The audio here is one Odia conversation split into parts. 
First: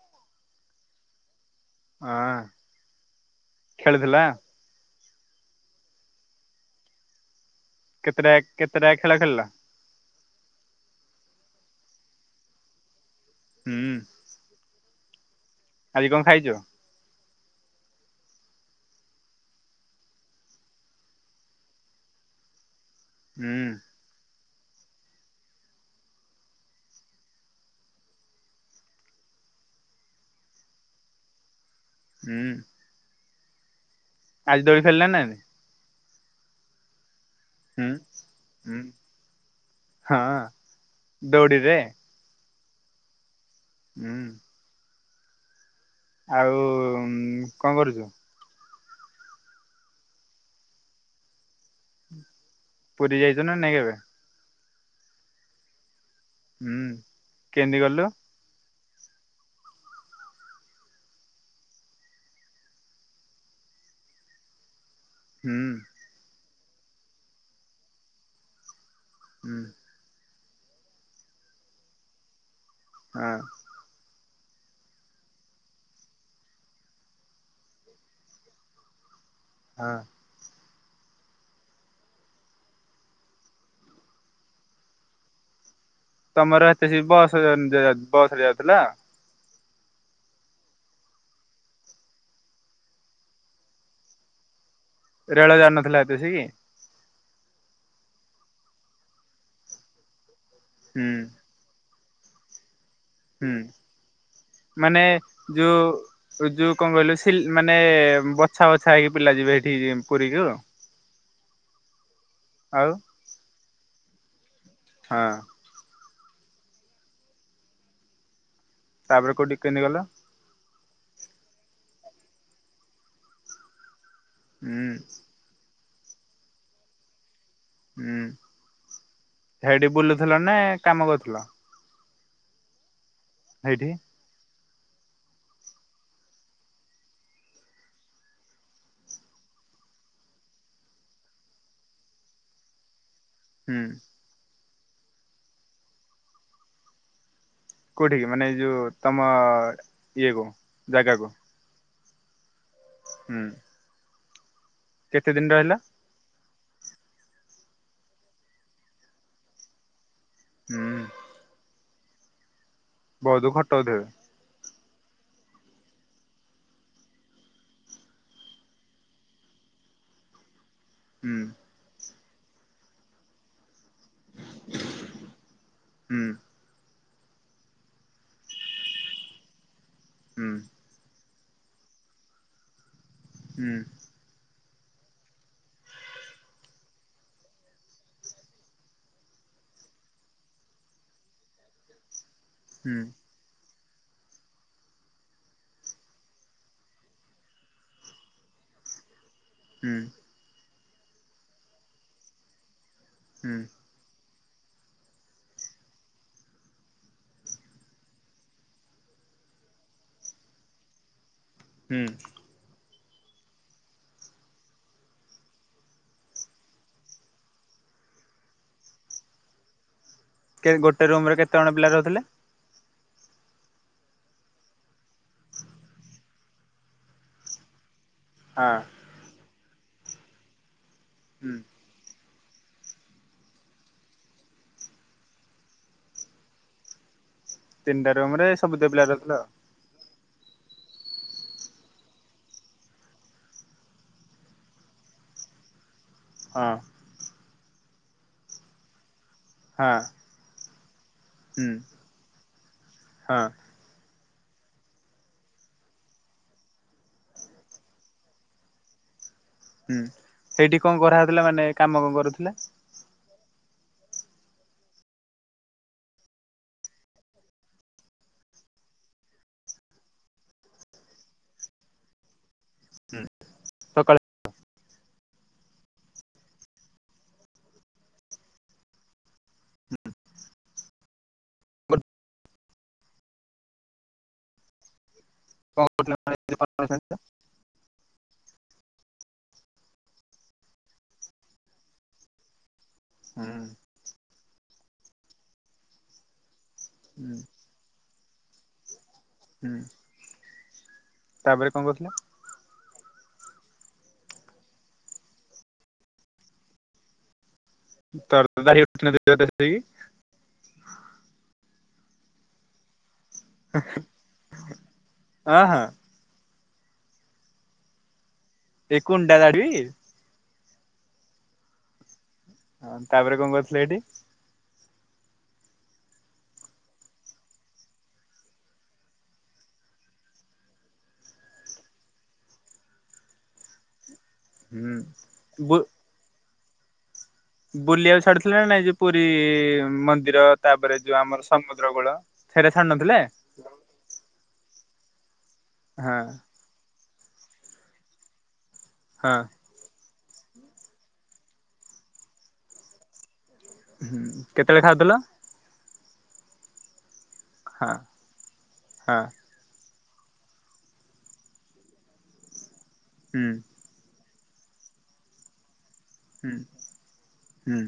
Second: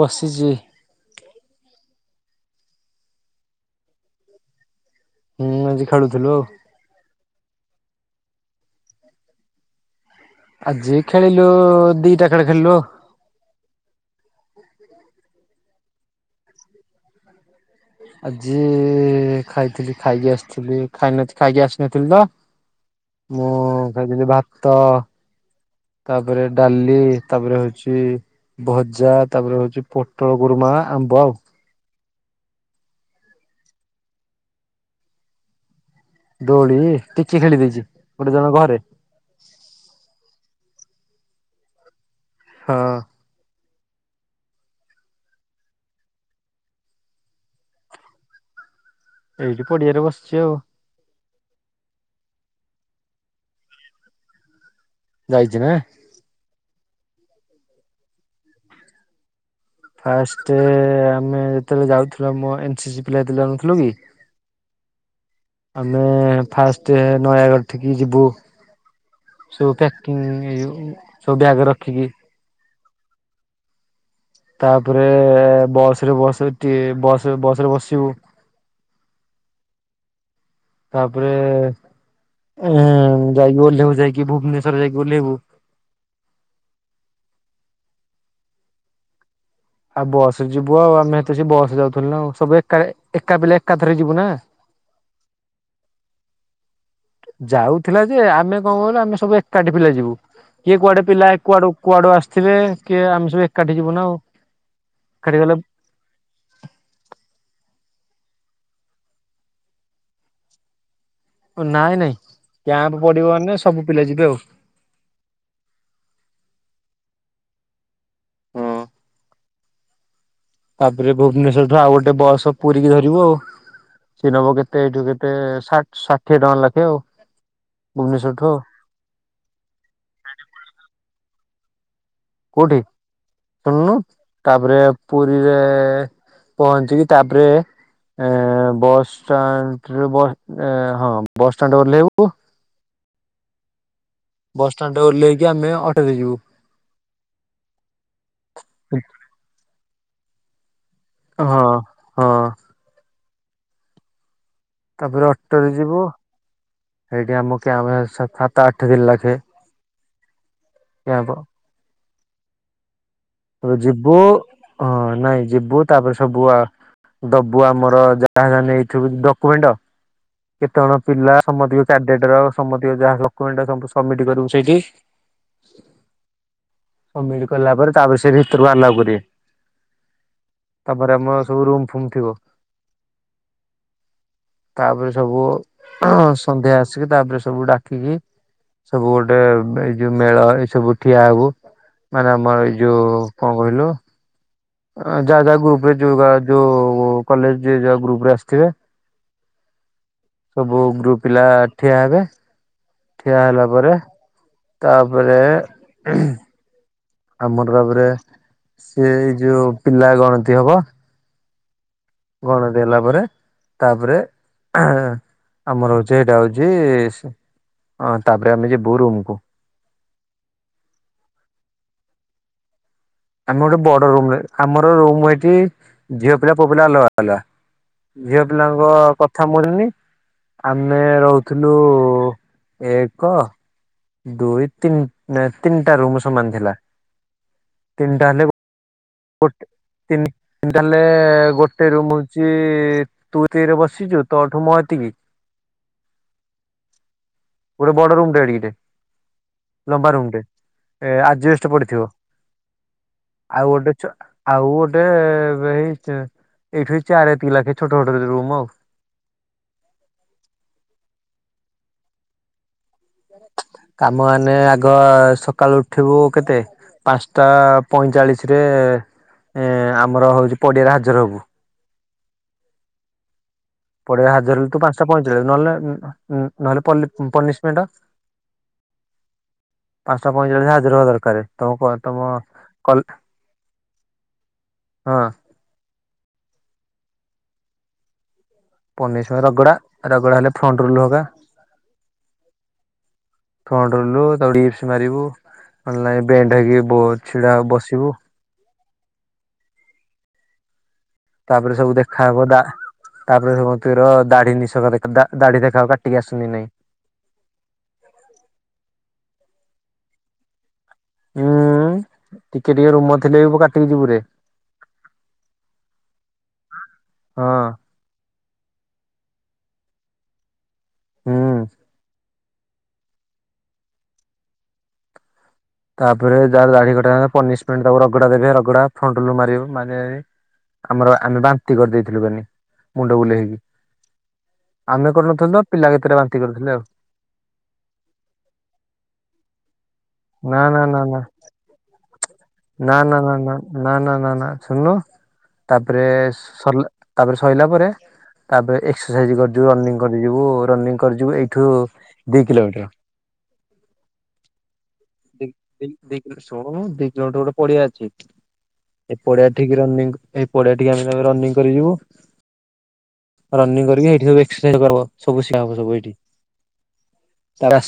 ବସିଛି। ଆ ଖେଳୁଥିଲା? ହୁଁ ଆଜି ଖେଳୁଥିଲୁ ଆଉ। କେତେଟା କେତେଟା ଖେଳ ଖେଳିଲ? ଆଜି ଖେଳିଲୁ ଦିଟା ଖେଳ ଖେଳିଲୁ ଆଉ। ହୁଁ। ଆଜି କଣ ଖାଇଛ। ଆଜି ଖାଇଥିଲି ଖାଇକି ଆସିଥିଲି ଖାଇ ନଥି ଖାଇକି ଆସିନଥିଲି ତ। ମୁଁ ହୁଁ ଖାଇଥିଲି ଭାତ ତାପରେ ଡାଲି ତାପରେ ହଉଛି ଭଜା ତାପରେ ହଉଛି ପୋଟଳ ଗୋରୁମା ଆମ୍ବ ଆଉ ହୁଁ। ଆଜି ଦୋଳି ଖେଳି ଲଣି ନା ନାଇ? ଦୋଳି? ଟିକେ ଖେଳି ଦେଇଛି। ହୁଁ ଗୋଟେ ଜଣ ଘରେ ହ ହଁ ଦୌଡ଼ିରେ? ହଁ। ହୁଁ। ଆଉ କଣ କରୁଛୁ? ଏଇଠି ପଡିଆରେ ବସିଛି ଆଉ ପୁରୀ ଯାଇଛୁ ନା ନାଇ କେବେ? ଯାଇଛି ନା। ହୁଁ କେଇନ୍ଦି ଗଲୁ? ଫାଷ୍ଟ ଆମେ ଯେତେବେଳେ ଯାଉଥିଲୁ ଆମ ଏନସି ସ ପିଲା ଯେତେବେଳେ ଯାଉନଥିଲୁ କି ହୁଁ। ଆମେ ଫାଷ୍ଟ ନୟାଗଡ଼ ଠିକି ଯିବୁୁ [inaudible] ହୁଁ ସବୁ ବ୍ୟାଗ୍ ରଖିକି ହଁ। ତାପରେ ବସ ରେ ବସ ବସ ବସ ରେ ବସିବୁ ହଁ। ତାପରେ ଯାଇକି ଓହ୍ଲେଇବୁ ଯାଇକି ଭୁବନେଶ୍ଵରରେ ଯାଇକି ଓହ୍ଲେଇବୁ - ତମର ସେତେ ଏସିକି ରେବସ ବସ ରେ ଯାଉଥିଲ? ଆଉ ବସ ରେ ଯିବୁ ଆଉ ଆମେ ସେତ ଅସିକି ବସ ରେ ଯାଉଥିଲୁ ନା ଆଉ ସବୁ ଏକା ଏକା ପିଲା ଏକାଥରେ ଯିବୁ ନା? ରେଳ ଯାଉ ନଥିଲା ସେତେ ଅସିକି? ଯାଉଥିଲା ଯେ ଆମେ କଣ କହିଲୁ ଆମେ ସବୁ ଏକାଠି ପିଲା ଯିବୁ କିଏ କୁଆଡେ ହୁଁ ପିଲା କୁଆଡେ କୁଆଡୁ ଆସିଥିବେ କିଏ ଆମେ ସବୁ ହୁଁ ଏକାଠି ଯିବୁ ନା ଆଉ ମାନେ ଏକାଠି ଗଲେ ଯୋଉ ଯୋଉ କଣ କହିଲୁ ମାନେ ବଛା ବଛା ହେଇକି ପିଲା ଯିବେ ସେଠିକି ପୁରୀ କୁ ଓ ନାଇଁ ନାଇଁ ଆଉ କ୍ୟାପ ପଡିବ ମାନେ ସବୁ ପିଲା ଯିବେ ଆଉ ହଁ। ହଁ ତାପରେ କୋଉଠି କେମିତି ଗଲ? ତାପରେ ଭୁବନେଶ୍ୱରଠୁ ଆଉ ଗୋଟେ ବସ ପୁରୀକି ଧରିବୁ ଆଉ ସିଏ ନବ କେତେ ହୁଁ ଏଇଠୁ କେତେ ଷାଠିଏ ଟଙ୍କା ଲାଖେ ଆଉ ହୁଁ ଭୁବନେଶ୍ଵରଠୁ ଆଉ ସେଇଠି ବୁଲୁଥିଲ ନା କାମ କରୁଥିଲ? କୋଉଠି ହେଇଠି? ଶୁଣୁନୁ ତାପରେ ପୁରୀରେ ପହଞ୍ଚିକି ତାପରେ ଏ ବସଷ୍ଟାଣ୍ଡ ହଁ ବସଷ୍ଟାଣ୍ଡ ରେ ଓହ୍ଲେଇଵୁ ହୁଁ। ବସଷ୍ଟାଣ୍ଡ ରେ ଓହ୍ଲାଇକି ଆମେ ଅଟୋରେ ଯିଵୁ। କୋଉଠି କି ମାନେ ଏଇ ଯୋଉ ତମ ଇଏ କୁ ଜାଗାକୁ? ହଁ ହଁ। ହୁଁ। ତାପରେ କେତେ ଦିନ ଅଟୋରେ ରହିଲ? ଯିବୁ ସେଇଠି ଆମ କ୍ୟାପ ଆମ ସାତ ଆଠ ଦିନ ଲାଖେ ହୁଁ। କ୍ୟାମ୍ପ ବହୁତ ଖଟଉଥିବେ ଯିବୁ ହଁ ନାଇଁ ଯିବୁ ତାପରେ ସବୁ ଆ ଦବୁ ଆମର ଯାହା ଯାହା ନେଇଥିବ ଡକ୍ୟୁମେଣ୍ଟ। କେତେ ଜଣ ପିଲା ହୁଁ ସମସ୍ତି କାରଡେଟର ସମତି ଯାହା ଏଇଟା ସବମିଟ କରିବୁ ସେଇଠି। ହୁଁ ସବମିଟ କଲା ପରେ ତାପରେ ସେ ଭିତରକୁ ଆଲଉ କରିବେ। ହୁଁ। ତାପରେ ଆମର ସବୁ ରୁମ ଫୁମ ଥିବ। ହୁଁ। ତାପରେ ସବୁ ସନ୍ଧ୍ୟା ଆସିକି ତାପରେ ସବୁ ଡାକିକି ସବୁ ଗୋଟେ ଏଇ ଯୋଉ ମେଳ ଏଇ ସବୁ ଠିଆ ହବ ମାନେ ଆମର ହୁଁ ଯୋଉ କଣ କହିଲ? ଯାହା ଯାହା ଗ୍ରୁପରେ ଯୋଉ ଯଉ କଲେଜ ଯିଏ ଯୋଉ ଗ୍ରୁପରେ ଆସିଥିବେ। ହୁଁ। ସବୁ ଗ୍ରୁପ ପିଲା ଠିଆ ହେବେ ଠିଆ ହୁଁ ହେଲା ପରେ। ତାପରେ ଆମର ଭାବରେ ସେଇ ଯୋଉ ପିଲା ଗଣତି ହବ। ହୁଁ। ଗଣତି ହେଲା ପରେ। ତାପରେ ଆମର ହଉଛି ଏଇଟା ହଉଛି। ହଁ ତାପରେ ଆମେ ଯିବୁ ରୁମକୁ। କେ ଗୋଟେ ରୁମରେ କେତେଜଣ ପିଲା ରହୁଥିଲେ? ଆମେ ଗୋଟେ ବଡ ରୁମ ଆମର ରୁମ ଏଇଠି ଝିଅ ପିଲା ପୁଅ ପିଲା ଅଲଗା ଅଲଗା। ଝିଅ ହଁ ପିଲାଙ୍କ କଥା ମଲିନି ଆମେ ହୁଁ ରହୁଥିଲୁ। ଏକ। ଦୁଇ ତିନି ତିନିଟା ରୁମ ସମାନ ଥିଲା। ତିନିଟା ରୁମରେ ସବୁ ତକ ପିଲା ରହୁଥିଲା। ଗୋଟେ ତିନି ତାହେଲେ ଗୋଟେ ରୁମ ହଉଛି ତୁତିରେ ବସିଛୁ ତୋଠୁ ମୋ ଏତିକି ହଁ। ଗୋଟେ ବଡ ରୁମ୍ ଟେ ଏଡିକଟେ ହଁ ହଁ ଲମ୍ବା ରୁମ୍ ଟେ। ଏ ହୁଁ ଆଜିଷ୍ଟ ପଡିଥିବ ହଁ ଆଉ ଗୋଟେ ଆଉ ଗୋଟେ ଏଇ ଏଇଠୁ ଚାର ଦତି ଲକ୍ଷେ ଛୋଟ ଛୋଟ ରୁମ୍ ଆଉ ହୁଁ ସେଇଠି କଣ କରାହେଉଥିଲା ମାନେ କାମ କଣ କରୁଥିଲେ। କାମ ହେଲେ ଆଗ ସକାଳୁ ଉଠିବୁ କେତେ? ପାଞ୍ଚଟା ପଇଁଚାଳିଶ ରେ ଏ ଆମର ହଉଛି ପଡିଆରେ ହାଜର ହବୁ। ହୁଁ। ପଡିିବା ହଜାରରୁ ତୁ ପାଞ୍ଚଟା ପଇଚାଲିଶ ନହେଲେ ନହେଲେ ପନିଶମେଣ୍ଟ। ପାଞ୍ଚଟା ପଇଁଚାଳିସ ହାଜର ହବା ଦରକାର ତମ ତମ ହଁ। [inaudible] ପନେଇ ରଗଡ଼ା ରଗଡ଼ା ହେଲେ ଫ୍ରଣ୍ଟ ରୁଲ ହୋଗା। ହୁଁ। ସ ମାରିବୁ [unintelligible] ହୁଁ ଛିଡା ବସିବୁ। ହୁଁ। ତାପରେ କଣ ସବୁ କହୁଥିଲ ଦେଖା ହବ ଦା ତାପରେ ସମସ୍ତର ଦାଢି ନିଶଖ ଦେଖ ଦା ଦାଢି ଦେଖାଉ କାଟିକି ଆସୁଛନ୍ତି କି ନାଇଁ। [unintelligible] ହୁଁ, ଟିକେ ଟିକେ ରୁମ ଥ ସିଲେଇ ସବୁ କାଟିକି ଜିବୁରେ ହଁ ହଁ ହଁ। ଏ କୁଣ୍ଡା ଦାଡ଼ି ହୁଁ। ହଁ ତାପରେ କଣ କରୁଥିଲେ ଏଇଠି? ତାପରେ ଯାହାର ଦାଢି କଟା ହେଲା ପନିସମେଣ୍ଟ ଦେବେ ରଗଡା ଦେବେ ରଗଡା ଫ୍ରଣ୍ଟରୁୁ ମାରିବ ମାନ ଆମର ଆମେ ବାନ୍ତି କରିଦେଇଥିଲୁାନି ମୁଣ୍ଡ ବୁଲେଇ ହେଇକି। ହୁଁ ଆମେ କରୁନଥିଲୁ ତ ବୁ ପିଲା କେତେଟା ବାନ୍ତି କରୁଥିଲେ ଆଉ। ବୁଲିବାକୁ ଛାଡୁଥିଲା ନା ନାଇଁ ଯେ ପୁରୀ ମନ୍ଦିର ନା ନା ତାପରେ ନା ଯୋଉ ଆମର ସମୁଦ୍ର କୂଳ? ସେଇଟା ଛାଡୁ ନା ନା ନଥିଲେ ନା ନା ନା ନା ନା ନା ସୁନୁନୁ ତାପରେ ହଁ ସର୍ଲା ତାପରେ ସଇଲା ପରେ ତାପରେ ହଁ ଏକ୍ସରସାଇଜ କରିୁ ରନିଙ୍ଗ କରି ଯିବୁ ରନିଙ୍ଗ କରିିଯିବୁ ଏଇଠୁ ଦି କିଲୋମିଟର। ହୁଁ, କେତେବେଳେ ଖାଉଥିଲ? [unintelligible] ଶୁଣନୁ ଦି କିଲୋମିଟର ଗୋଟେ ପଡିଆ ହଁ ଅଛି ଏ ହଁ ପଡିଆ ଠିକି ରନିଙ୍ଗ ଏଇ ପଡିଆକି ଆମେ ରନିଂ କରିିବୁ ହୁଁ ରନିଂ କରିକି ଏଇଠି ସବୁ [unintelligible] ହୁଁ, ହୁଁ।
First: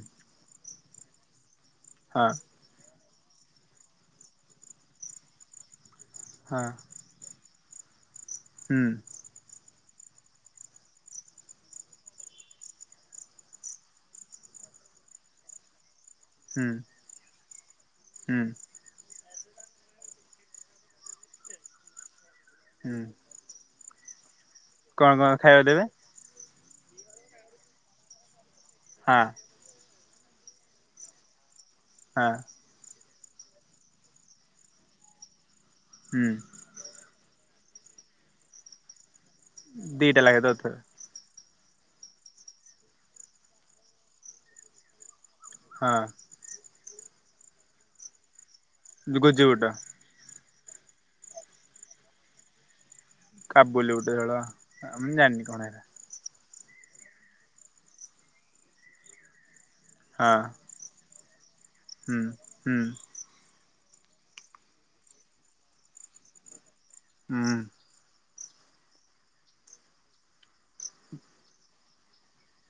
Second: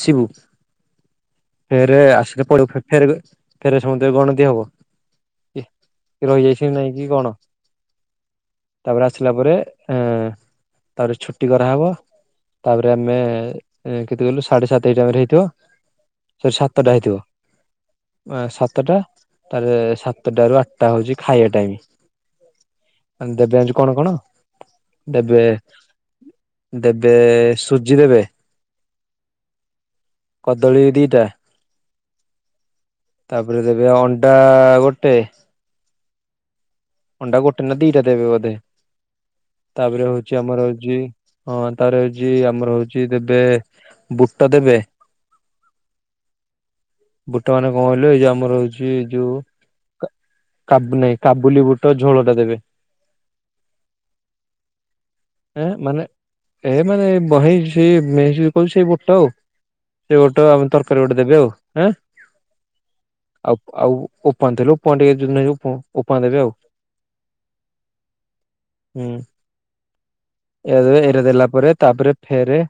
ଫେର ହଁ ଆସିଲେ [unintelligible] ଫେରବେ ସମତେ ଗଣତି ହବ କି ହଁ ରହିଯାଇଛି ନାଇଁ କି କଣ? ହୁଁ ତାପରେ ଆସିଲା ପରେ ଅ ତାପରେ ଛୁଟି କରାହେବ। ତାପରେ ଆମେ କେତେ କହିଲୁ ସାଢେ ସାତେ ଏଇ ଟାଇମ ହେଇଥିବ। ସ ହୁଁ ସାତଟା ହେଇଥିବ ହୁଁ ସାତ ସାତଟା ତାରେ ସାତଟ ରୁ ଆଠଟା ହଉଛି ଖାଇବା ଟାଇମ। ହୁଁ। ଦେବେ ଆଜି କଣ କଣ କଣ କଣ ଦେବେ ଖାଇବାକୁ ଦେବେ ସୁଜି ଦେବେ ହଁ। କଦଳୀ ଦିଟା ହଁ। ତାପରେ ଦେବେ ଅଣ୍ଡା ଗୋଟେ ହୁଁ। ଅଣ୍ଡା ଗୋଟେ ନା ଦିଟା ଦେବେ ବୋଧେ ତାପରେ ଦିଟା ହଉଛି ଲାଖେ ଆମର ଦଉଥିବେ ହଉଛି ହଁ ତାପରେ ହଉଛି ଆମର ହଉଛି ଦେବେ ବୁଟ ଦେବେ ହଁ। ବୁଟ ମାନେ କଣ କହିଲୁ ଏଇ ଯଉ ଆମର ହଉଛି ଏ ଯୋଉ ଗୁଜି ବୁଟ କାବୁ ନାଇଁ କାବୁଲି ବୁଟ ଝୋଳ ଟା ଦେବେ। କାବୁଲି ବୁଟ୍ ଝୋଳ ମୁଁ ଜାଣିନି। କଣ ଏ ହେରା ମାନେ ଏ ମାନେ ବହେ [unintelligible] ସେଇ ବୁଟ୍ ଆଉ। ସେ ହଁ ବୁଟ୍ ଆମେ ତରକାରୀ ଗୋଟେ ଦେବେ ଆଉ ହଁ। ହୁଁ ହୁଁ। ଆଉ ଆଉ ଓପମା ଆଣିଥିଲୁ [unintelligible] ଟିକେ ଓପମା ଦେବେ ଆଉ। ଉୁଁ। ଉୁଁ। ଏଇରା ଦେବେ ଏଇରା ଦେଲା ପରେ ତାପରେ ଫେରେ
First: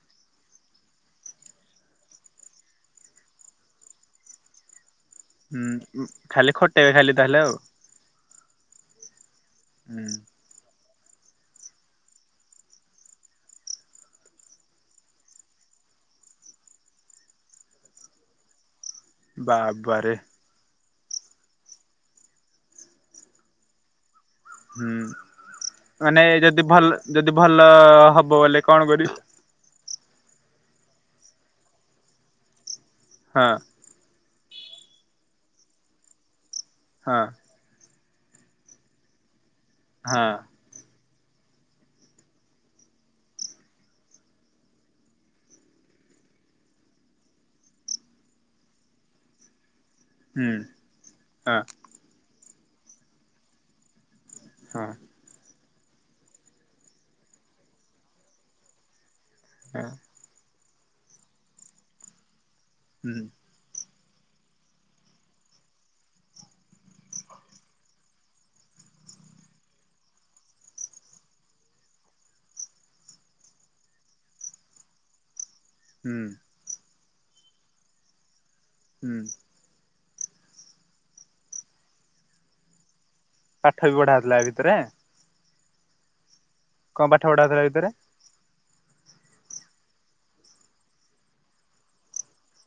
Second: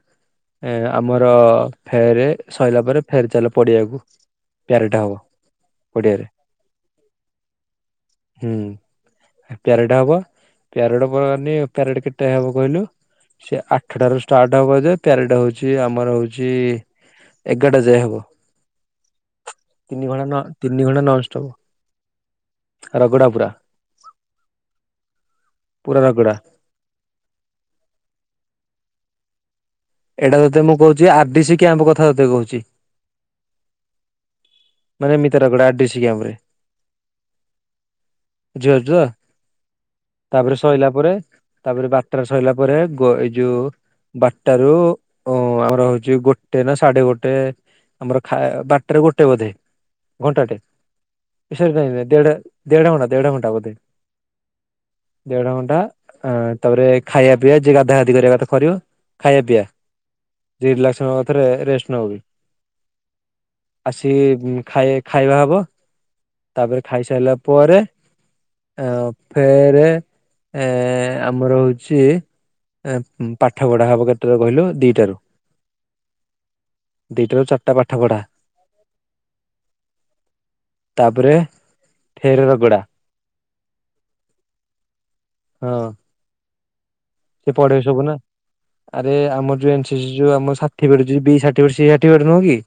ଏ ଆମର ଫେର ସରିଲା ପରେ ଫେରେ ଚାଲ ପଡିଆକୁ ପ୍ୟାରେଟେ ହବ। ଉୁଁ ହୁଁ ପଡିଆରେ। ଖାଲି ଖଟେଇବେ ଖାଲି ତାହେଲେ ଆଉ। ହୁଁ ପ୍ୟାରେଟ ହୁଁ। ହବ ପ୍ୟାରୋଡ ପ୍ୟାରେଟ କେତେ ହବ? କହିଲୁ ସେ ଆଠଟାରୁ ଷ୍ଟାର୍ଟ ହବଯେ ପ୍ୟାରେଟ ହଉଛି ଆମର ହଉଛି। ଏଗାରଟା ଯାଏଁ ହବ ତିନି ବାବାରେ ଘଣ୍ଟା ନ ତିନି ଘଣ୍ଟା ନନଷ୍ଟପ ରଗଡା ପୁରା ହୁଁ ପୁରା ମାନେ ରଗଡା। ଯଦି ଭଲ ଯଦି ଭଲ ହବ ବୋଲେ କଣ କରିବୁ? ଏଇଟା ତତେ ମୁଁ କହୁଛି ଆରଡିସି କ୍ୟାମ୍ପକଥା ତତେ କହୁଛି। ହଁ। ମାନେ ଏମିତି ରଗଡା ଡିସି କ୍ୟାମ୍ପରେ ହଁ। ଜୁଆ ଜୁଆ ହଁ ତାପରେ ସୋଇଲା ପରେ ତାପରେ ବାରଟାରେ ସୋଇଲା ପରେ ଏଇ ଯୋଉ ବାରଟାରୁ ଉୁଁ ଆମର ହଉଛି ଗୋଟେନା ସାଢେ ଗୋଟେ। ଆମର ଖା ବାରଟାରୁ ଗୋଟେ ବୋଧେ। ହୁଁ ଘଣ୍ଟାଟେ ହଁ ସରି ଦେଢ ଦେଢଘଣ୍ଟା ଦେଢଘଣ୍ଟା ବୋଧେ। ହଁ। ଦେଢଘଣ୍ଟା ତାପରେ ଖାଇବା ପିଇବା ଯିଏ ଗାଧାଗାଧି କରିବା କଥା କରିବ। ଖାଇବା ପିଇବା ହଁ ଯିଏ ରିଲାସ୍କ ନବା କଥା ରେ ରେଷ୍ଟ ନଉ। ଉୁଁ। ଆସିକି ଖାଇ ଖାଇବାହବ ତାପରେ ଖାଇସାଇଲା ପରେ। ଅଁ ଫେର ଏଁ ଆମର ହଉଚି। ପାଠ ପଢାହବ କେତେଟାରୁ କହିଲୁ ଦିଟାରୁ। ଉୁଁ। ଦିଟାରୁ ଚାରିଟା ପାଠ ପଢ଼ା। ଉୁଁ। ତାପରେ ଫେରେ ରଗୋଡା। ପାଠବି ପଢା ହଉଥିଲା ଏ ଭିତରେ। ଅଁ। କଣ ପାଠ ପଢା ଏ ହଉଥିଲା ପଢେ ଭିତରେ ସବୁନା। ଆରେ ଆମର ଯୋଉ ଏନ୍ ସି ସି ଯୋଉ ଆମ certificate B certificate C certificate ନୁହେଁକି।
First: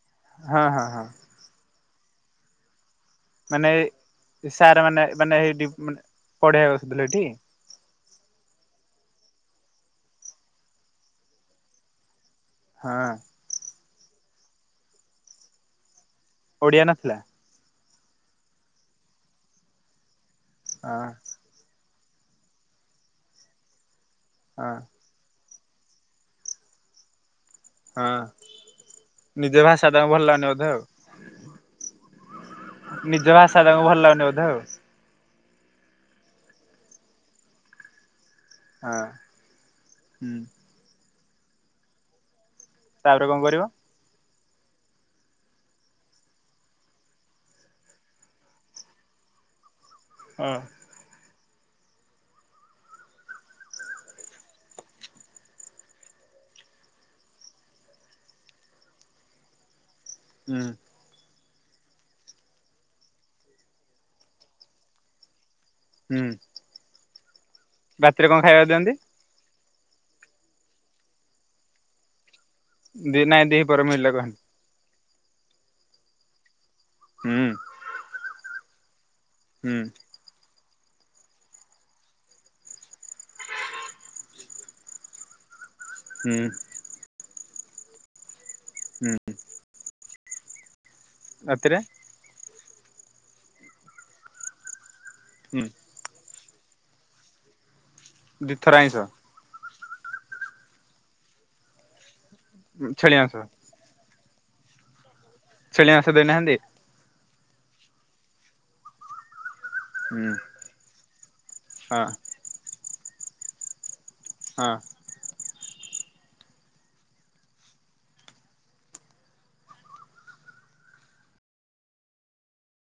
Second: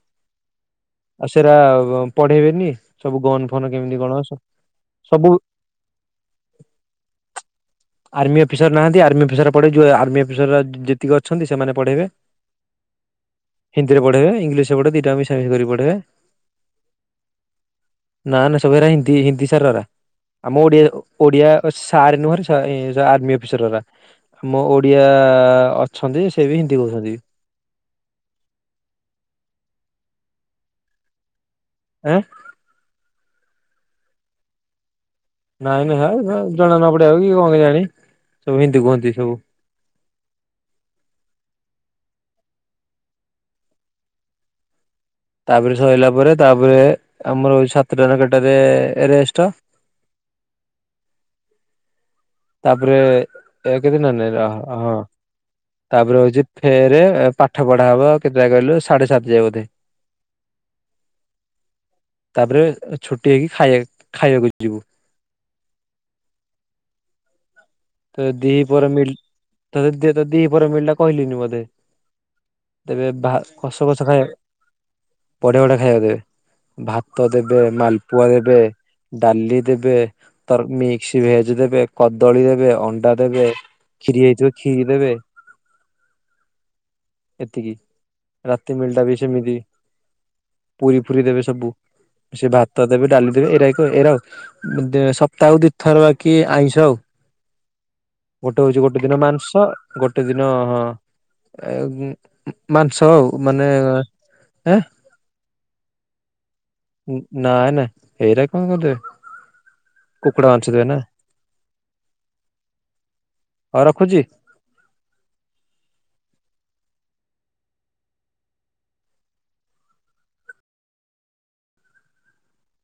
ହଁ ହଁ ହଁ ଆଉ ସେରା ପଢେଇବେନି। ସବୁ ଗନ୍ ଫନ୍ ମାନେ କେମିତି କଣ ସାରମାନେ ସବୁ ମାନେ ଏଇଠି ମାନେ ପଢେଇବା ଆସୁଥିଲେ ଏଠିକି। ଆର୍ମି ଅଫିସର ନାହାନ୍ତି ଆର୍ମି। ଅଫିସର ପରେ ଯୋଉ ଆର୍ମି ଅଫିସର ଯେତିକ ଅଛନ୍ତି ସେମାନେ ପଢ଼େଇବେ। ହଁ। ହିନ୍ଦୀରେ ପଢେଇବେ ଇଂଲିଶରେ ପଢେେଇବେ ଦୁଇଟା ଯାକ ମିଶାମିଶି କରି ପଢାଇବେ। ଓଡିଆ ନଥିଲା। ନାଁ ନାଁ ସବୁ ହେରା ହିନ୍ଦୀ ହିନ୍ଦୀ ସାରରା ଆମ ଓଡିଆ ହଁ ଓଡିଆ। ସାର୍ ନୁହଁରେ ସଏ ଆର୍ମି ଅଫିସରରା। ମୋ ହଁ ଓଡିଆ ଅଛନ୍ତି ସେବି ହିନ୍ଦୀ କହୁଛନ୍ତି। ହଁ ନିଜ ଭାଷା ତାଙ୍କୁ ଭଲ ଲାଗୁନେହିଁ ବୋଧେ ଆଉ। ଆଁ। ନିଜ ଭାଷା ତାଙ୍କୁ ଭଲ ଲାଗୁନେହିଁ ବୋଧେ ଆଉ। ନାଇଁ ନାଇଁ ଜଣା ନ ପଡିବା କି କଣ କେଜାଣି ସବୁ ହିନ୍ଦୀ ହଁ କୁହନ୍ତି ସବୁ। ହୁଁ। ତାପରେ କଣ କରିବ? ତାପରେ ସଇଲା ପରେ ତାପରେ ଆମର ସାତଟାରେ କେତେଟାଯାଏ ରେଷ୍ଟ। ହଁ। ତାପରେ ଏକେ ଦିନ ନନେରହ ହଁ। ତାପରେ ହଉଚି ଫେରେ ପାଠ ପଢା ହବ କେତେଟା କହିଲୁ ସାଢେ ସାତ୍ ଯାଏ ବୋଧେ। ହୁଁ। ତାପରେ ଛୁଟି ହେଇକି ଖାଇ ଖାଇବାକୁ ଯିବୁ। ହୁଁ। ତତେ ରାତିରେ କଣ ଖାଇବାକୁ ଦିହିପହର୍ ଦିଅନ୍ତି? ମିଲ୍ ତତେ ଦିପହର ମିଲ୍ ଟା କହିଲିନି ବୋଧେ। ତେବେ ଦି ଭା ନାଇଁ ଦି ପହର ଖସ ମିଲ୍ କସ ରେ ଖାଇବାକୁ। କହନ୍ତି ବଢିଆ ବଢିଆ ଖାଇବାକୁ ଦେବେ ଭାତ ହୁଁ ଦେବେ ମାଲପୁଆ ଦେବେ। ଡାଲି ହୁଁ ଦେବେ ତ ର ମିକ୍ସି ଭେଜେ ଦେବେ କଦଳୀ ଦେବେ। ଅଣ୍ଡା ଦେବେ କ୍ଷୀରି ହେଇଥିବ କ୍ଷୀରି ଦେବେ। ହୁଁ। ଏତିକି ରାତି ମିଲ୍ ଟା ହୁଁ ବି ସେମିତି। ପୁରୀ ଫୁରୀ ଦେବେ ସବୁ ରାତିରେ ସେ ଭାତ ଦେବେ ଡାଲି ଦେବେ ଏରାଏକ ଏରା ସ ସପ୍ତାହକୁ ହୁଁ ଦି ଥର ବାକି ଆଇଁଷ ଆଉ। ଗୋଟେ ଦିଥର ହଉଛି ଆଇଁଷ ଗୋଟେ ଦିନ ମାଂସ ଗୋଟେ ଦିନଏ। ମାଂସ ଆଉ ମାନେଁ ଏଁ। ଛେଳି ମାଂଶ ଦେଇନାହାନ୍ତି? ନାଇ ନାଇ ହେଇରା କଣ ଗୋଟେ ହୁଁ କୁକୁଡା ମାଂଶ ଦେବେନା। ହଁ। ହ ଉ ରଖୁଚି। ହଁ।